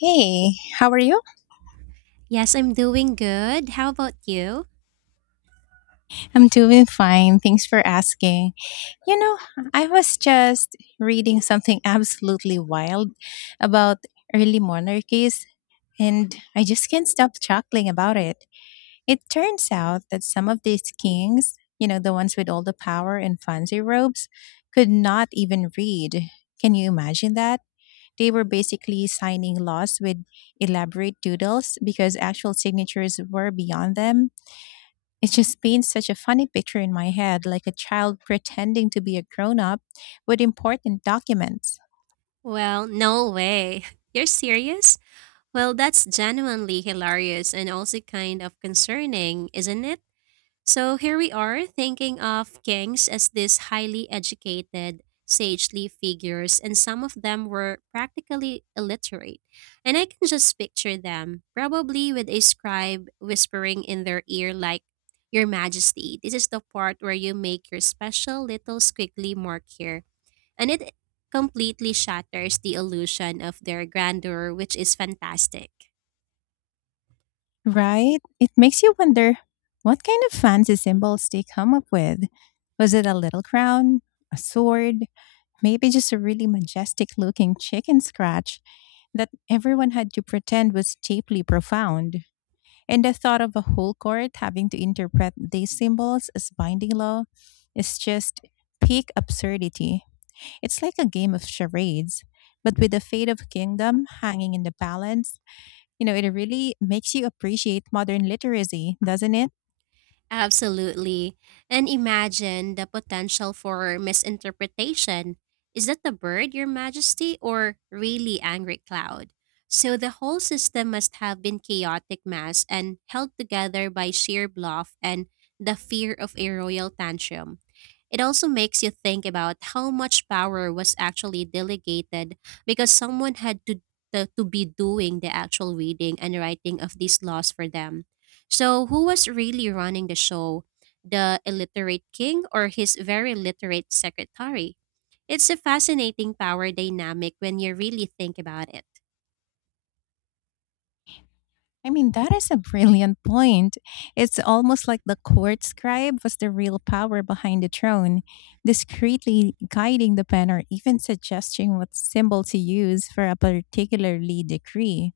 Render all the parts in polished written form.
Hey, how are you? Yes, I'm doing good. How about you? I'm doing fine. Thanks for asking. You know, I was just reading something absolutely wild about early monarchies, and I just can't stop chuckling about it. It turns out that some of these kings, you know, the ones with all the power and fancy robes, could not even read. Can you imagine that? They were basically signing laws with elaborate doodles because actual signatures were beyond them. It just paints such a funny picture in my head, like a child pretending to be a grown up with important documents, Well, no way. You're serious? Well, that's genuinely hilarious and also kind of concerning, isn't it? So here we are thinking of kings as these highly educated, sagely figures, and some of them were practically illiterate. And I can just picture them, probably with a scribe whispering in their ear, like, "Your Majesty, this is the part where you make your special little squiggly mark here." And it completely shatters the illusion of their grandeur, which is fantastic. right? It makes you wonder what kind of fancy symbols they come up with. Was it a little crown, a sword, maybe just a really majestic looking chicken scratch that everyone had to pretend was deeply profound? And the thought of a whole court having to interpret these symbols as binding law is just peak absurdity. It's like a game of charades, but with the fate of kingdom hanging in the balance, you know, it really makes you appreciate modern literacy, doesn't it? Absolutely. And imagine the potential for misinterpretation. "Is that the bird, Your Majesty, or really angry cloud?" So the whole system must have been chaotic mass and held together by sheer bluff and the fear of a royal tantrum. It also makes you think about how much power was actually delegated, because someone had to to be doing the actual reading and writing of these laws for them. So who was really running the show? The illiterate king or his very literate secretary? It's a fascinating power dynamic when you really think about it. I mean, that is a brilliant point. It's almost like the court scribe was the real power behind the throne, discreetly guiding the pen or even suggesting what symbol to use for a particularly decree.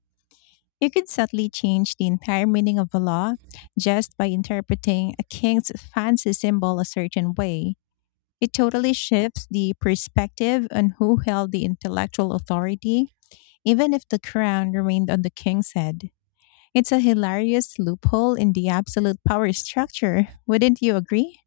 You could subtly change the entire meaning of a law just by interpreting a king's fancy symbol a certain way. It totally shifts the perspective on who held the intellectual authority, even if the crown remained on the king's head. It's a hilarious loophole in the absolute power structure, wouldn't you agree?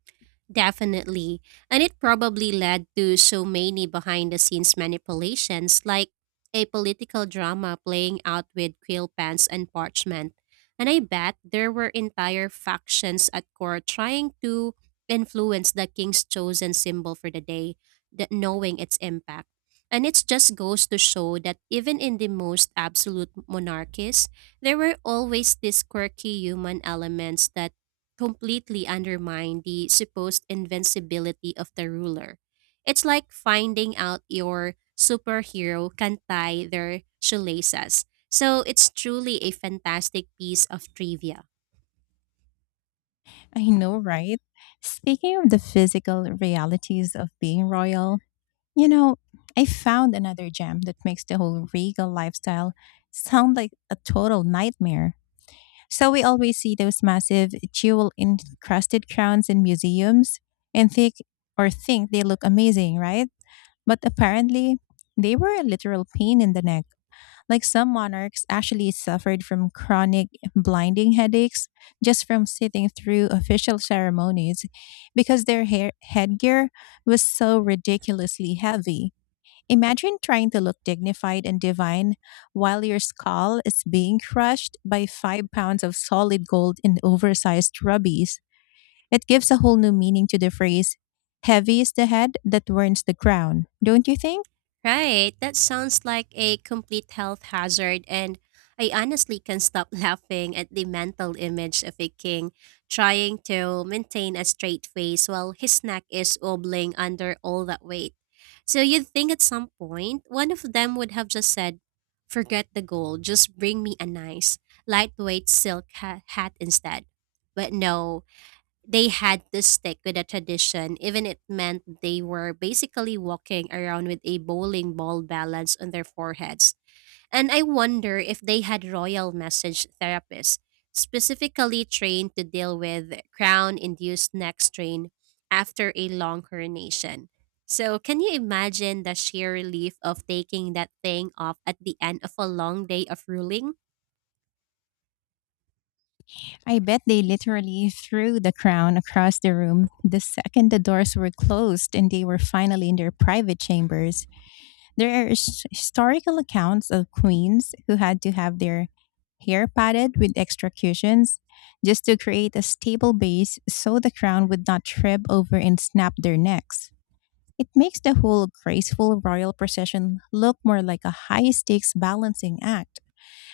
Definitely. And it probably led to so many behind the scenes manipulations, like a political drama playing out with quill pens and parchment. And I bet there were entire factions at court trying to influence the king's chosen symbol for the day, that knowing its impact. And it just goes to show that even in the most absolute monarchies, there were always these quirky human elements that completely undermine the supposed invincibility of the ruler. It's like finding out your superhero can tie their shoelaces. So it's truly a fantastic piece of trivia. I know, right? Speaking of the physical realities of being royal, you know, I found another gem that makes the whole regal lifestyle sound like a total nightmare. So we always see those massive jewel encrusted crowns in museums and think or think they look amazing, right? But apparently, they were a literal pain in the neck. Like some monarchs actually suffered from chronic blinding headaches just from sitting through official ceremonies because their headgear was so ridiculously heavy. Imagine trying to look dignified and divine while your skull is being crushed by 5 pounds of solid gold in oversized rubies. It gives a whole new meaning to the phrase, heavy is the head that turns the crown, don't you think? Right, that sounds like a complete health hazard, and I honestly can't stop laughing at the mental image of a king trying to maintain a straight face while his neck is wobbling under all that weight. So you'd think at some point one of them would have just said, "Forget the gold, just bring me a nice, lightweight silk hat instead." But no, they had to stick with a tradition, even it meant they were basically walking around with a bowling ball balanced on their foreheads. And I wonder if they had royal message therapists, specifically trained to deal with crown induced neck strain after a long coronation. So, can you imagine the sheer relief of taking that thing off at the end of a long day of ruling? I bet they literally threw the crown across the room the second the doors were closed and they were finally in their private chambers. There are historical accounts of queens who had to have their hair padded with extra cushions just to create a stable base so the crown would not trip over and snap their necks. It makes the whole graceful royal procession look more like a high stakes balancing act,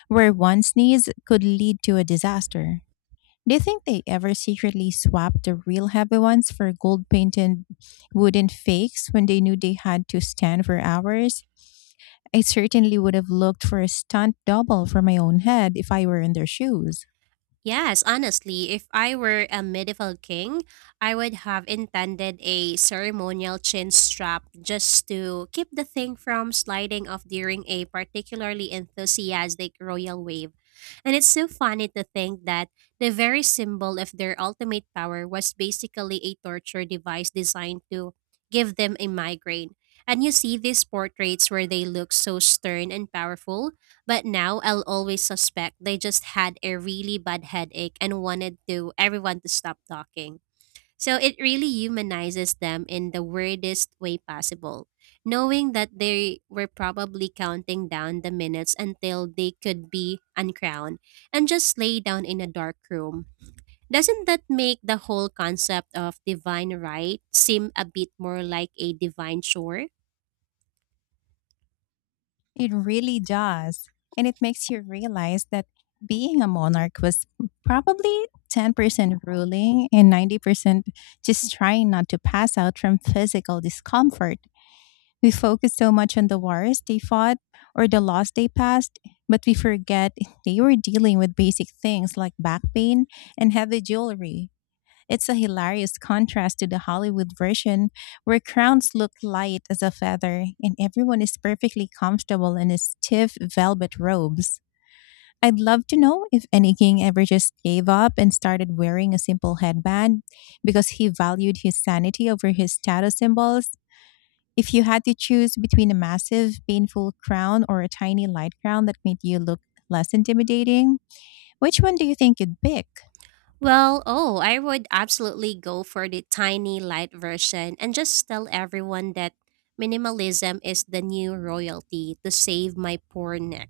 where one sneeze could lead to a disaster. Do you think they ever secretly swapped the real heavy ones for gold painted wooden fakes when they knew they had to stand for hours? I certainly would have looked for a stunt double for my own head if I were in their shoes. Yes, honestly, if I were a medieval king, I would have intended a ceremonial chin strap just to keep the thing from sliding off during a particularly enthusiastic royal wave. And it's so funny to think that the very symbol of their ultimate power was basically a torture device designed to give them a migraine. And you see these portraits where they look so stern and powerful, but now I'll always suspect they just had a really bad headache and wanted to everyone to stop talking. So it really humanizes them in the weirdest way possible, knowing that they were probably counting down the minutes until they could be uncrowned and just lay down in a dark room. Doesn't that make the whole concept of divine right seem a bit more like a divine chore? It really does. And it makes you realize that being a monarch was probably 10% ruling and 90% just trying not to pass out from physical discomfort. We focus so much on the wars they fought or the laws they passed, but we forget they were dealing with basic things like back pain and heavy jewelry. It's a hilarious contrast to the Hollywood version, where crowns look light as a feather and everyone is perfectly comfortable in his stiff velvet robes. I'd love to know if any king ever just gave up and started wearing a simple headband because he valued his sanity over his status symbols if you had to choose between a massive, painful crown or a tiny light crown that made you look less intimidating, which one do you think you'd pick? Well, oh, I would absolutely go for the tiny light version and just tell everyone that minimalism is the new royalty to save my poor neck.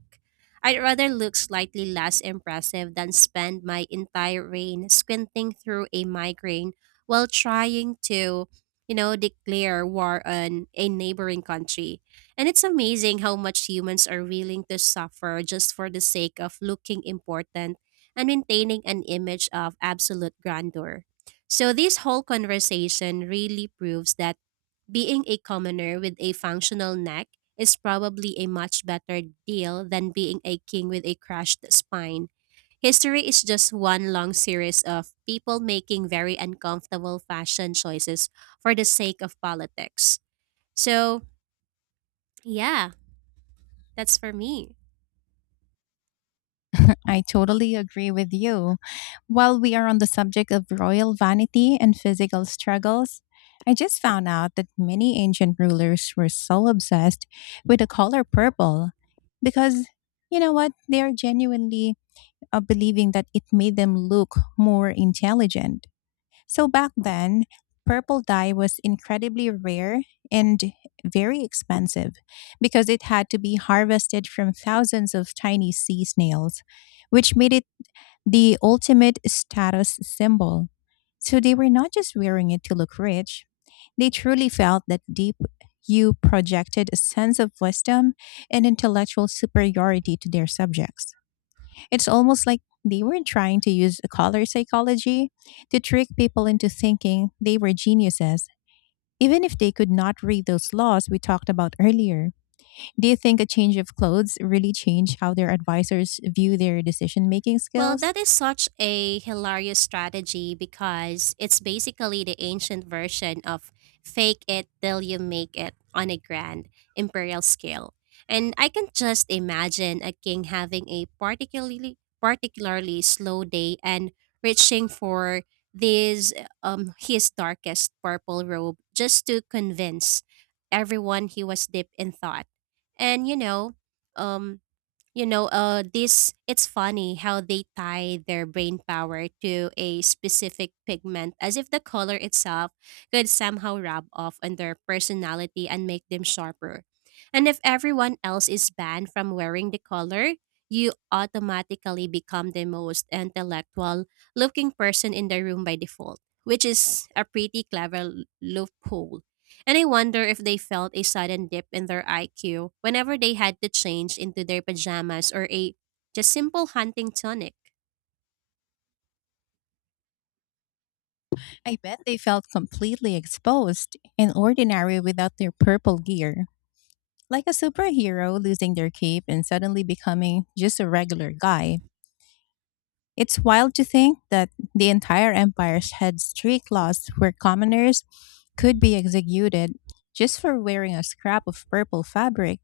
I'd rather look slightly less impressive than spend my entire reign squinting through a migraine while trying to, you know, declare war on a neighboring country. And it's amazing how much humans are willing to suffer just for the sake of looking important and maintaining an image of absolute grandeur. So, this whole conversation really proves that being a commoner with a functional neck is probably a much better deal than being a king with a crushed spine. History is just one long series of people making very uncomfortable fashion choices for the sake of politics. So, yeah, that's for me. I totally agree with you. While we are on the subject of royal vanity and physical struggles, I just found out that many ancient rulers were so obsessed with the color purple because, you know what, they are genuinely believing that it made them look more intelligent. So back then, purple dye was incredibly rare and very expensive because it had to be harvested from thousands of tiny sea snails, which made it the ultimate status symbol. So they were not just wearing it to look rich, they truly felt that deep you projected a sense of wisdom and intellectual superiority to their subjects. It's almost like they were trying to use color psychology to trick people into thinking they were geniuses, even if they could not read those laws we talked about earlier. Do you think a change of clothes really changed how their advisors view their decision making Well, skills? that is such a hilarious strategy because it's basically the ancient version of fake it till you make it on a grand imperial scale. And I can just imagine a king having a particularly slow day and reaching for this his darkest purple robe just to convince everyone he was deep in thought. And you know, um this it's funny how they tie their brain power to a specific pigment, as if the color itself could somehow rub off on their personality and make them sharper. And if everyone else is banned from wearing the color, you automatically become the most intellectual looking person in the room by default, which is a pretty clever loophole. And I wonder if they felt a sudden dip in their IQ whenever they had to change into their pajamas or a just simple hunting tonic. I bet they felt completely exposed and ordinary without their purple gear. Like a superhero losing their cape and suddenly becoming just a regular guy. It's wild to think that the entire empires had strict laws where commoners could be executed just for wearing a scrap of purple fabric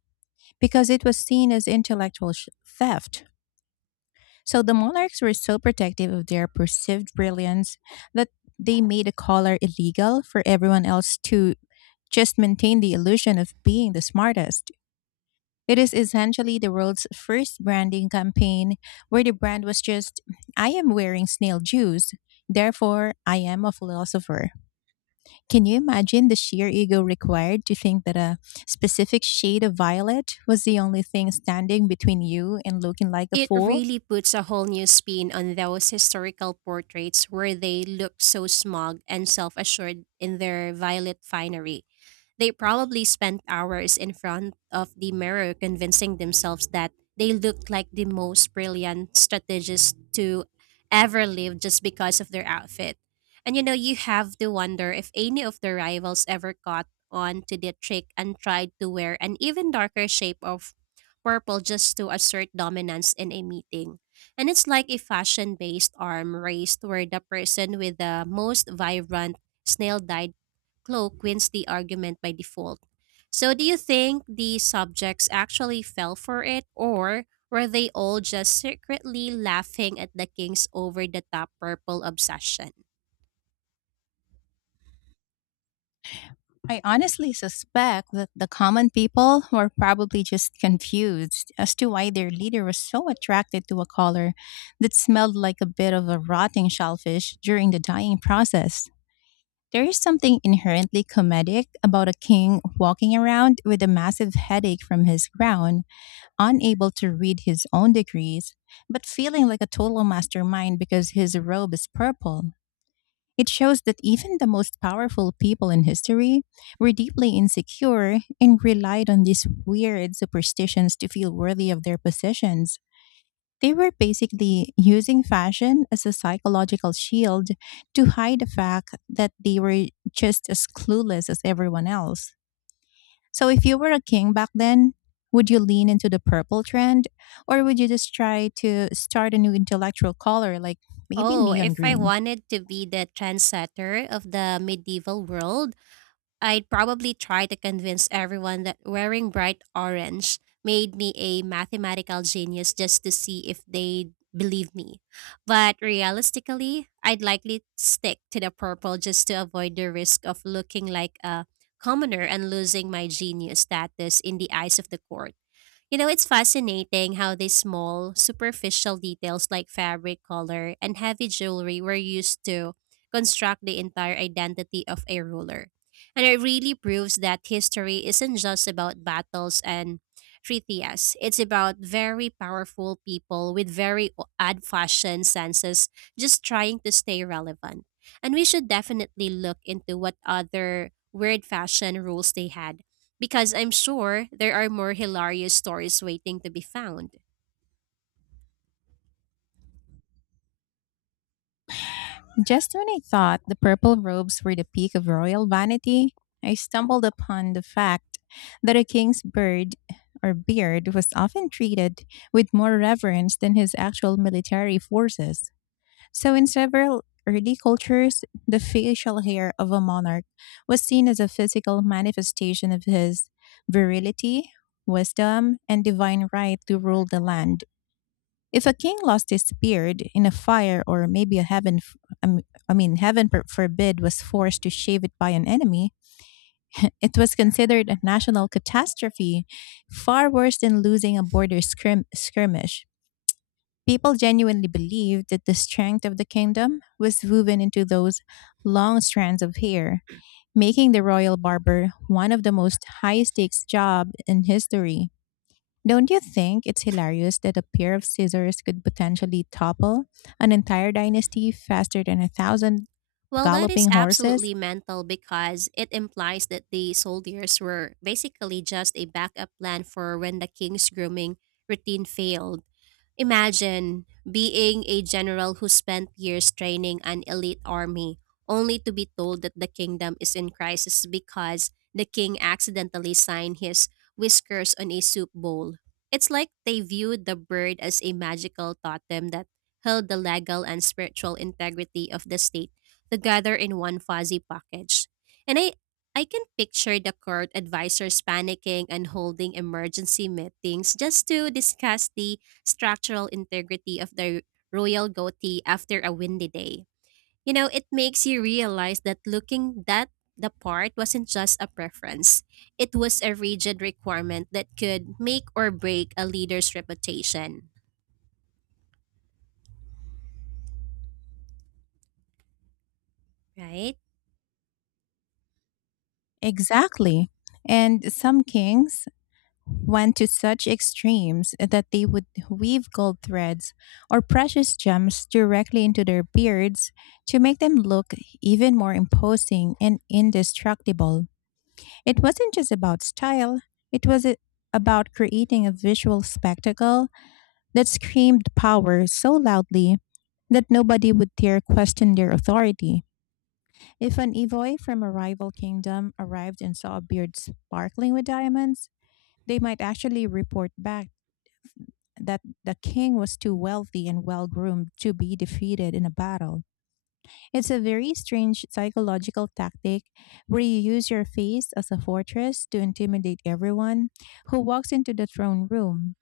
because it was seen as intellectual theft. So the monarchs were so protective of their perceived brilliance that they made a collar illegal for everyone else to just maintain the illusion of being the smartest. It is essentially the world's first branding campaign where the brand was just, I am wearing snail juice, therefore I am a philosopher. Can you imagine the sheer ego required to think that a specific shade of violet was the only thing standing between you and looking like a It fool? really puts a whole new spin on those historical portraits where they look so smug and self assured in their violet finery. They probably spent hours in front of the mirror convincing themselves that they looked like the most brilliant strategist to ever live just because of their outfit. And you know, you have to wonder if any of their rivals ever caught on to the trick and tried to wear an even darker shape of purple just to assert dominance in a meeting. And it's like a fashion based arm race where the person with the most vibrant snail cloak wins the argument by default. So, do you think the subjects actually fell for it, or were they all just secretly laughing at the king's over the top purple obsession? I honestly suspect that the common people were probably just confused as to why their leader was so attracted to a color that smelled like a bit of a rotting shellfish during the dyeing process. There is something inherently comedic about a king walking around with a massive headache from his crown, unable to read his own degrees, but feeling like a total mastermind because his robe is purple. It shows that even the most powerful people in history were deeply insecure and relied on these weird superstitions to feel worthy of their positions. They were basically using fashion as a psychological shield to hide the fact that they were just as clueless as everyone else. So, if you were a king back then, would you lean into the purple trend or would you just try to start a new intellectual color like maybe Oh, neon if I green? wanted to be the trendsetter of the medieval world, I'd probably try to convince everyone that wearing bright orange made me a mathematical genius just to see if they'd believe me. But realistically, I'd likely stick to the purple just to avoid the risk of looking like a commoner and losing my genius status in the eyes of the court. You know, it's fascinating how these small, superficial details like fabric color and heavy jewelry were used to construct the entire identity of a ruler. And it really proves that history isn't just about battles and treaties. It's about very powerful people with very odd fashion senses just trying to stay relevant. And we should definitely look into what other weird fashion rules they had, because I'm sure there are more hilarious stories waiting to be found. Just when I thought the purple robes were the peak of royal vanity, I stumbled upon the fact that a king's bird or beard was often treated with more reverence than his actual military forces. So, in several early cultures, the facial hair of a monarch was seen as a physical manifestation of his virility, wisdom, and divine right to rule the land. If a king lost his beard in a fire, or maybe a heaven, um, I mean, heaven forbid, was forced to shave it by an enemy, it was considered a national catastrophe, far worse than losing a border skirmish. People genuinely believed that the strength of the kingdom was woven into those long strands of hair, making the royal barber one of the most high stakes jobs in history. Don't you think it's hilarious that a pair of scissors could potentially topple an entire dynasty faster than a thousand Well, that is galloping horses? absolutely mental, because it implies that the soldiers were basically just a backup plan for when the king's grooming routine failed. Imagine being a general who spent years training an elite army only to be told that the kingdom is in crisis because the king accidentally signed his whiskers on a soup bowl. It's like they viewed the bird as a magical totem that held the legal and spiritual integrity of the state together in one fuzzy package. And I can picture the court advisors panicking and holding emergency meetings just to discuss the structural integrity of the royal goatee after a windy day. You know, it makes you realize that looking that the part wasn't just a preference. It was a rigid requirement that could make or break a leader's reputation, right? Exactly. And some kings went to such extremes that they would weave gold threads or precious gems directly into their beards to make them look even more imposing and indestructible. It wasn't just about style, it was a- about creating a visual spectacle that screamed power so loudly that nobody would dare question their authority. If an Evoi from a rival kingdom arrived and saw a beard sparkling with diamonds, they might actually report back that the king was too wealthy and well groomed to be defeated in a battle. It's a very strange psychological tactic where you use your face as a fortress to intimidate everyone who walks into the throne room.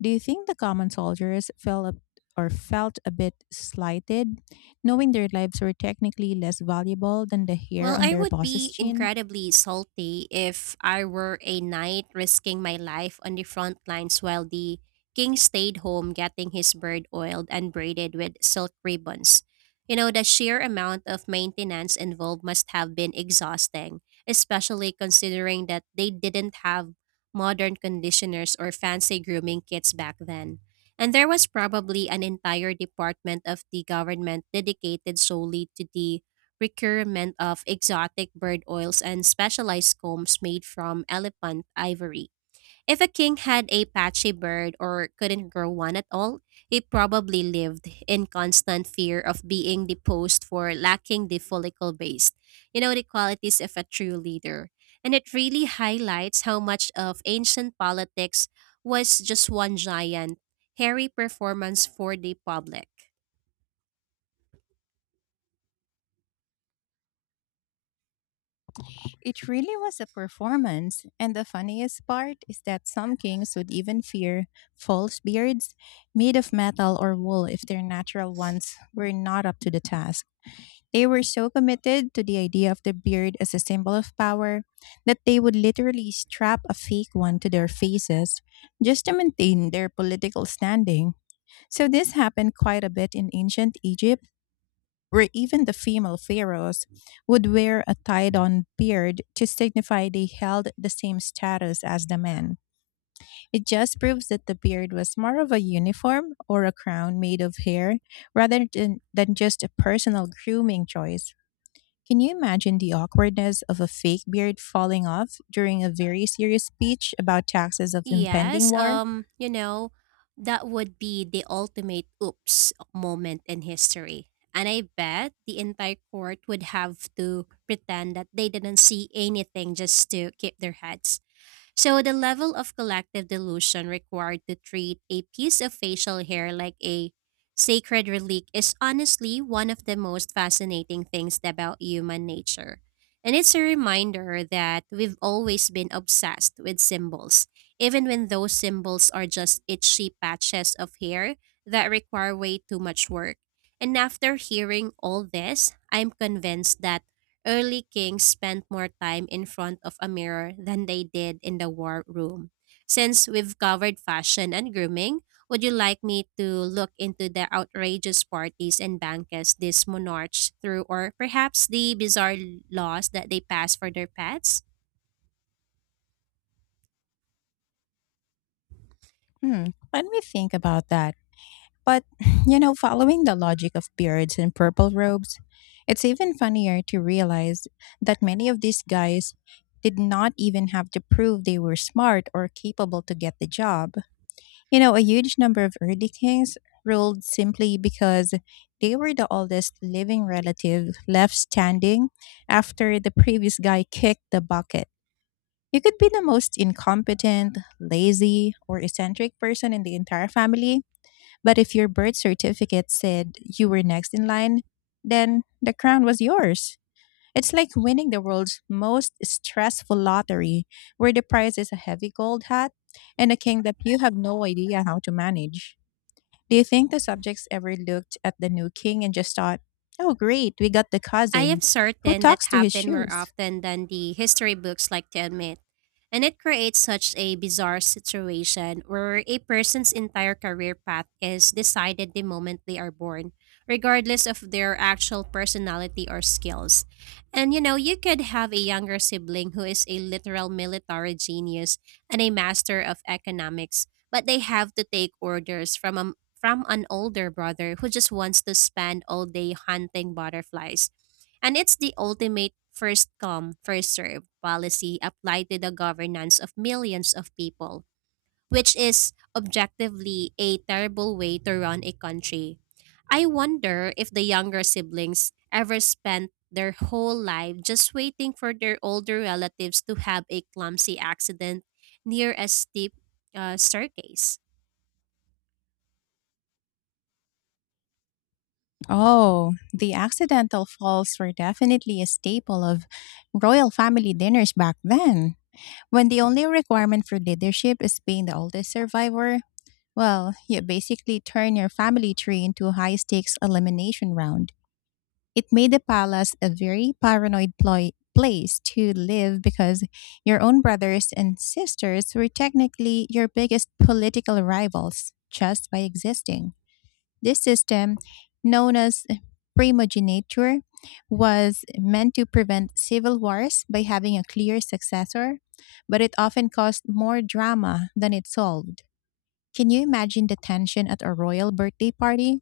Do you think the common soldiers or felt a bit slighted, knowing their lives were technically less valuable than the hair Well, on I their would boss's be chin? incredibly salty if I were a knight risking my life on the front lines while the king stayed home getting his bird oiled and braided with silk ribbons. You know, the sheer amount of maintenance involved must have been exhausting, especially considering that they didn't have modern conditioners or fancy grooming kits back then. And there was probably an entire department of the government dedicated solely to the procurement of exotic bird oils and specialized combs made from elephant ivory. If a king had a patchy bird or couldn't grow one at all, he probably lived in constant fear of being deposed for lacking the follicle base, you know, the qualities of a true leader. And it really highlights how much of ancient politics was just one giant, hairy performance for the public. It really was a performance, and the funniest part is that some kings would even fear false beards made of metal or wool if their natural ones were not up to the task. They were so committed to the idea of the beard as a symbol of power that they would literally strap a fake one to their faces just to maintain their political standing. So, this happened quite a bit in ancient Egypt, where even the female pharaohs would wear a tied on beard to signify they held the same status as the men. It just proves that the beard was more of a uniform or a crown made of hair rather than, just a personal grooming choice. Can you imagine the awkwardness of a fake beard falling off during a very serious speech about taxes of impending Yes, war? You know, that would be the ultimate oops moment in history. And I bet the entire court would have to pretend that they didn't see anything just to keep their heads. So the level of collective delusion required to treat a piece of facial hair like a sacred relic is honestly one of the most fascinating things about human nature. And it's a reminder that we've always been obsessed with symbols, even when those symbols are just itchy patches of hair that require way too much work. And after hearing all this, I'm convinced that early kings spent more time in front of a mirror than they did in the war room. Since we've covered fashion and grooming, would you like me to look into the outrageous parties and banquets these monarchs threw, or perhaps the bizarre laws that they passed for their pets? Hmm, let me think about that. But, following the logic of beards and purple robes, it's even funnier to realize that many of these guys did not even have to prove they were smart or capable to get the job. A huge number of early kings ruled simply because they were the oldest living relative left standing after the previous guy kicked the bucket. You could be the most incompetent, lazy, or eccentric person in the entire family, but if your birth certificate said you were next in line, then the crown was yours. It's like winning the world's most stressful lottery, where the prize is a heavy gold hat and a king that you have no idea how to manage. Do you think the subjects ever looked at the new king and just thought, oh, great, we got the I cousin? am Who certain that talks to his happened more shoes? often than the history books like to admit. And it creates such a bizarre situation where a person's entire career path is decided the moment they are born, regardless of their actual personality or skills. And you know, you could have a younger sibling who is a literal military genius and a master of economics, but they have to take orders from a from an older brother who just wants to spend all day hunting butterflies. And it's the ultimate first come, first serve policy applied to the governance of millions of people, which is objectively a terrible way to run a country. I wonder if the younger siblings ever spent their whole life just waiting for their older relatives to have a clumsy accident near a steep staircase. Oh, the accidental falls were definitely a staple of royal family dinners back then. When the only requirement for leadership is being the oldest survivor, well, you basically turn your family tree into a high stakes elimination round. It made the palace a very paranoid place to live, because your own brothers and sisters were technically your biggest political rivals just by existing. This system, known as primogeniture, was meant to prevent civil wars by having a clear successor, but it often caused more drama than it solved. Can you imagine the tension at a royal birthday party,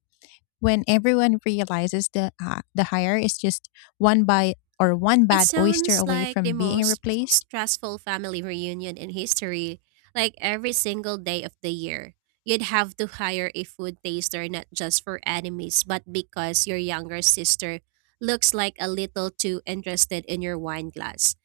when everyone realizes the the hire is just one by, or one It bad oyster sounds away like from the being most replaced? stressful family reunion in history. Like every single day of the year, you'd have to hire a food taster not just for enemies, but because your younger sister looks like a little too interested in your wine glass.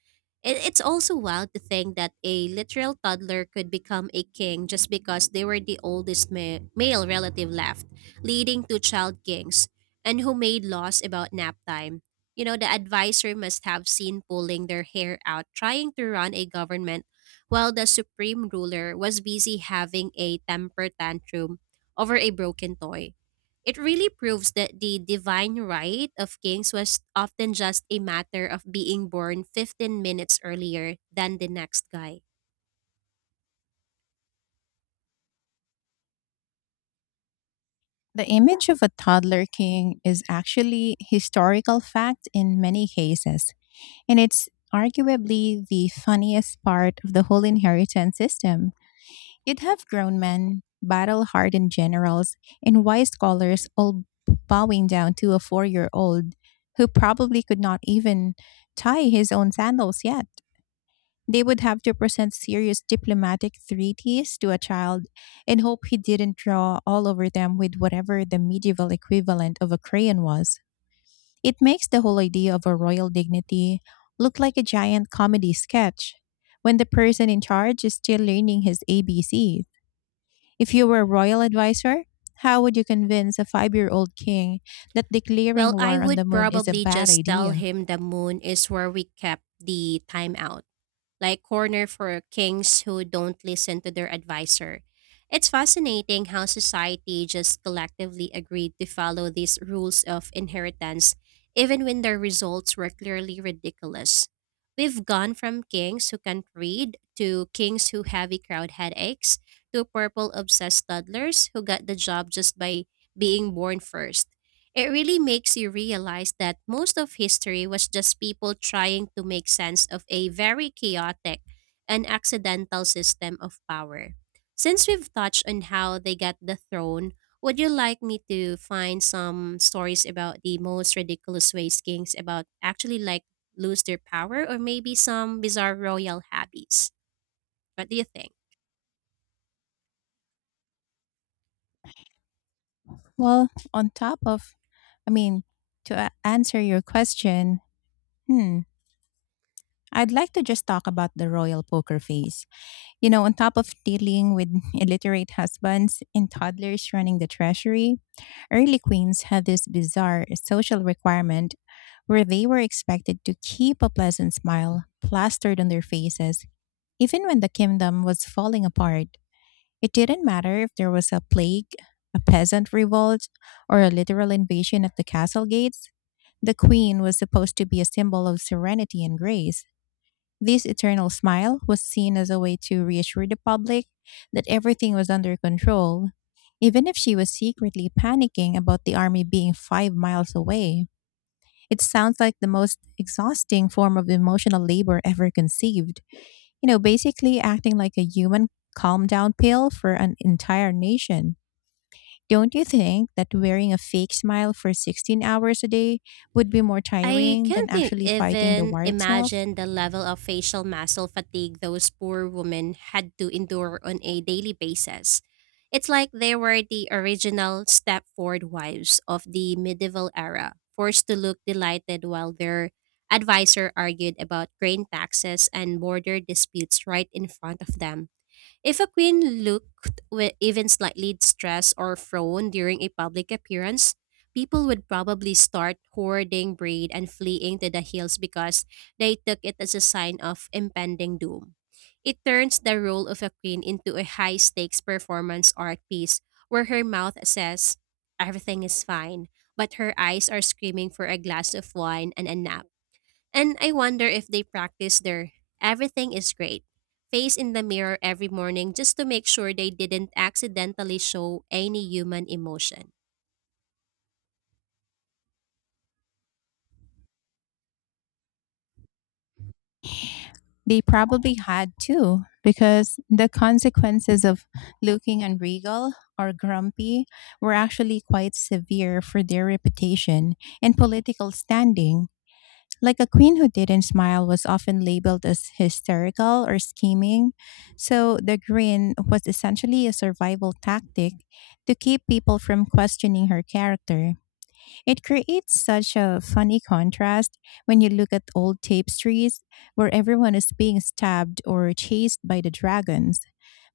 It's also wild to think that a literal toddler could become a king just because they were the oldest male relative left, leading to child kings, and who made laws about nap time. The advisor must have seen pulling their hair out trying to run a government while the supreme ruler was busy having a temper tantrum over a broken toy. It really proves that the divine right of kings was often just a matter of being born 15 minutes earlier than the next guy. The image of a toddler king is actually historical fact in many cases, and it's arguably the funniest part of the whole inheritance system. You'd have grown men, battle-hardened generals, and wise scholars all bowing down to a 4-year-old who probably could not even tie his own sandals yet. They would have to present serious diplomatic treaties to a child and hope he didn't draw all over them with whatever the medieval equivalent of a crayon was. It makes the whole idea of a royal dignity look like a giant comedy sketch when the person in charge is still learning his ABCs. If you were a royal advisor, how would you convince a 5-year-old king that declaring Well, I war on the would moon is a probably bad just tell idea? him the moon is where we kept the time out, like, corner for kings who don't listen to their advisor. It's fascinating how society just collectively agreed to follow these rules of inheritance, even when their results were clearly ridiculous. We've gone from kings who can't read, to kings who have crowd headaches, to purple obsessed toddlers who got the job just by being born first. It really makes you realize that most of history was just people trying to make sense of a very chaotic and accidental system of power. Since we've touched on how they got the throne, would you like me to find some stories about the most ridiculous ways kings about actually like lose their power, or maybe some bizarre royal habits? What do you think? Well, on top of, I mean, to answer your question, hmm, I'd like to just talk about the royal poker face. On top of dealing with illiterate husbands and toddlers running the treasury, early queens had this bizarre social requirement where they were expected to keep a pleasant smile plastered on their faces, even when the kingdom was falling apart. It didn't matter if there was a plague, a peasant revolt, or a literal invasion at the castle gates. The queen was supposed to be a symbol of serenity and grace. This eternal smile was seen as a way to reassure the public that everything was under control, even if she was secretly panicking about the army being 5 miles away. It sounds like the most exhausting form of emotional labor ever conceived. Basically acting like a human calm down pill for an entire nation. Don't you think that wearing a fake smile for 16 hours a day would be more I tiring than can't actually fighting the even war itself? imagine the level of facial muscle fatigue those poor women had to endure on a daily basis. It's like they were the original Stepford wives of the medieval era, forced to look delighted while their advisor argued about grain taxes and border disputes right in front of them. If a queen looked even slightly stressed or frown during a public appearance, people would probably start hoarding bread and fleeing to the hills, because they took it as a sign of impending doom. It turns the role of a queen into a high stakes performance art piece where her mouth says, "Everything is fine," but her eyes are screaming for a glass of wine and a nap. And I wonder if they practice their "everything is great" face in the mirror every morning, just to make sure they didn't accidentally show any human emotion. They probably had to, because the consequences of looking unregal or grumpy were actually quite severe for their reputation and political standing. Like, a queen who didn't smile was often labeled as hysterical or scheming. So the grin was essentially a survival tactic to keep people from questioning her character. It creates such a funny contrast when you look at old tapestries where everyone is being stabbed or chased by the dragons,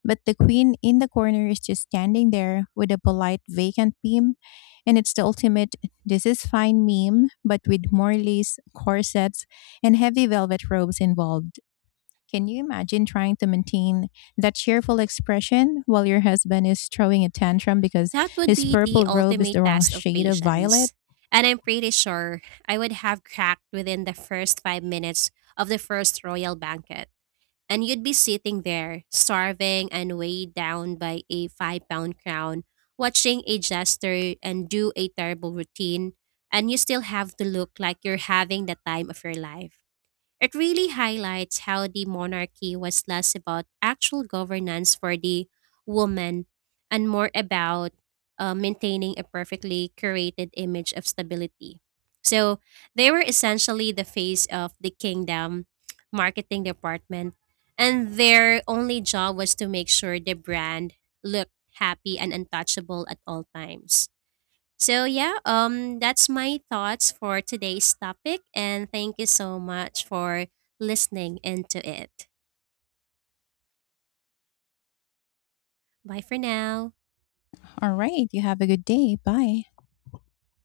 but the queen in the corner is just standing there with a polite vacant beam. And it's the ultimate this is fine meme, but with more lace corsets and heavy velvet robes involved. Can you imagine trying to maintain that cheerful expression while your husband is throwing a tantrum because That would his be the purple robe is ultimate the wrong test of shade of violet? patience. And I'm pretty sure I would have cracked within the first 5 minutes of the first royal banquet. And you'd be sitting there, starving and weighed down by a 5-pound crown, watching a jester and do a terrible routine, and you still have to look like you're having the time of your life. It really highlights how the monarchy was less about actual governance for the woman, and more about maintaining a perfectly curated image of stability. So they were essentially the face of the kingdom marketing department, and their only job was to make sure the brand looked happy and untouchable at all times. So yeah, that's my thoughts for today's topic, and thank you so much for listening into it. Bye for now. All right, you have a good day. Bye.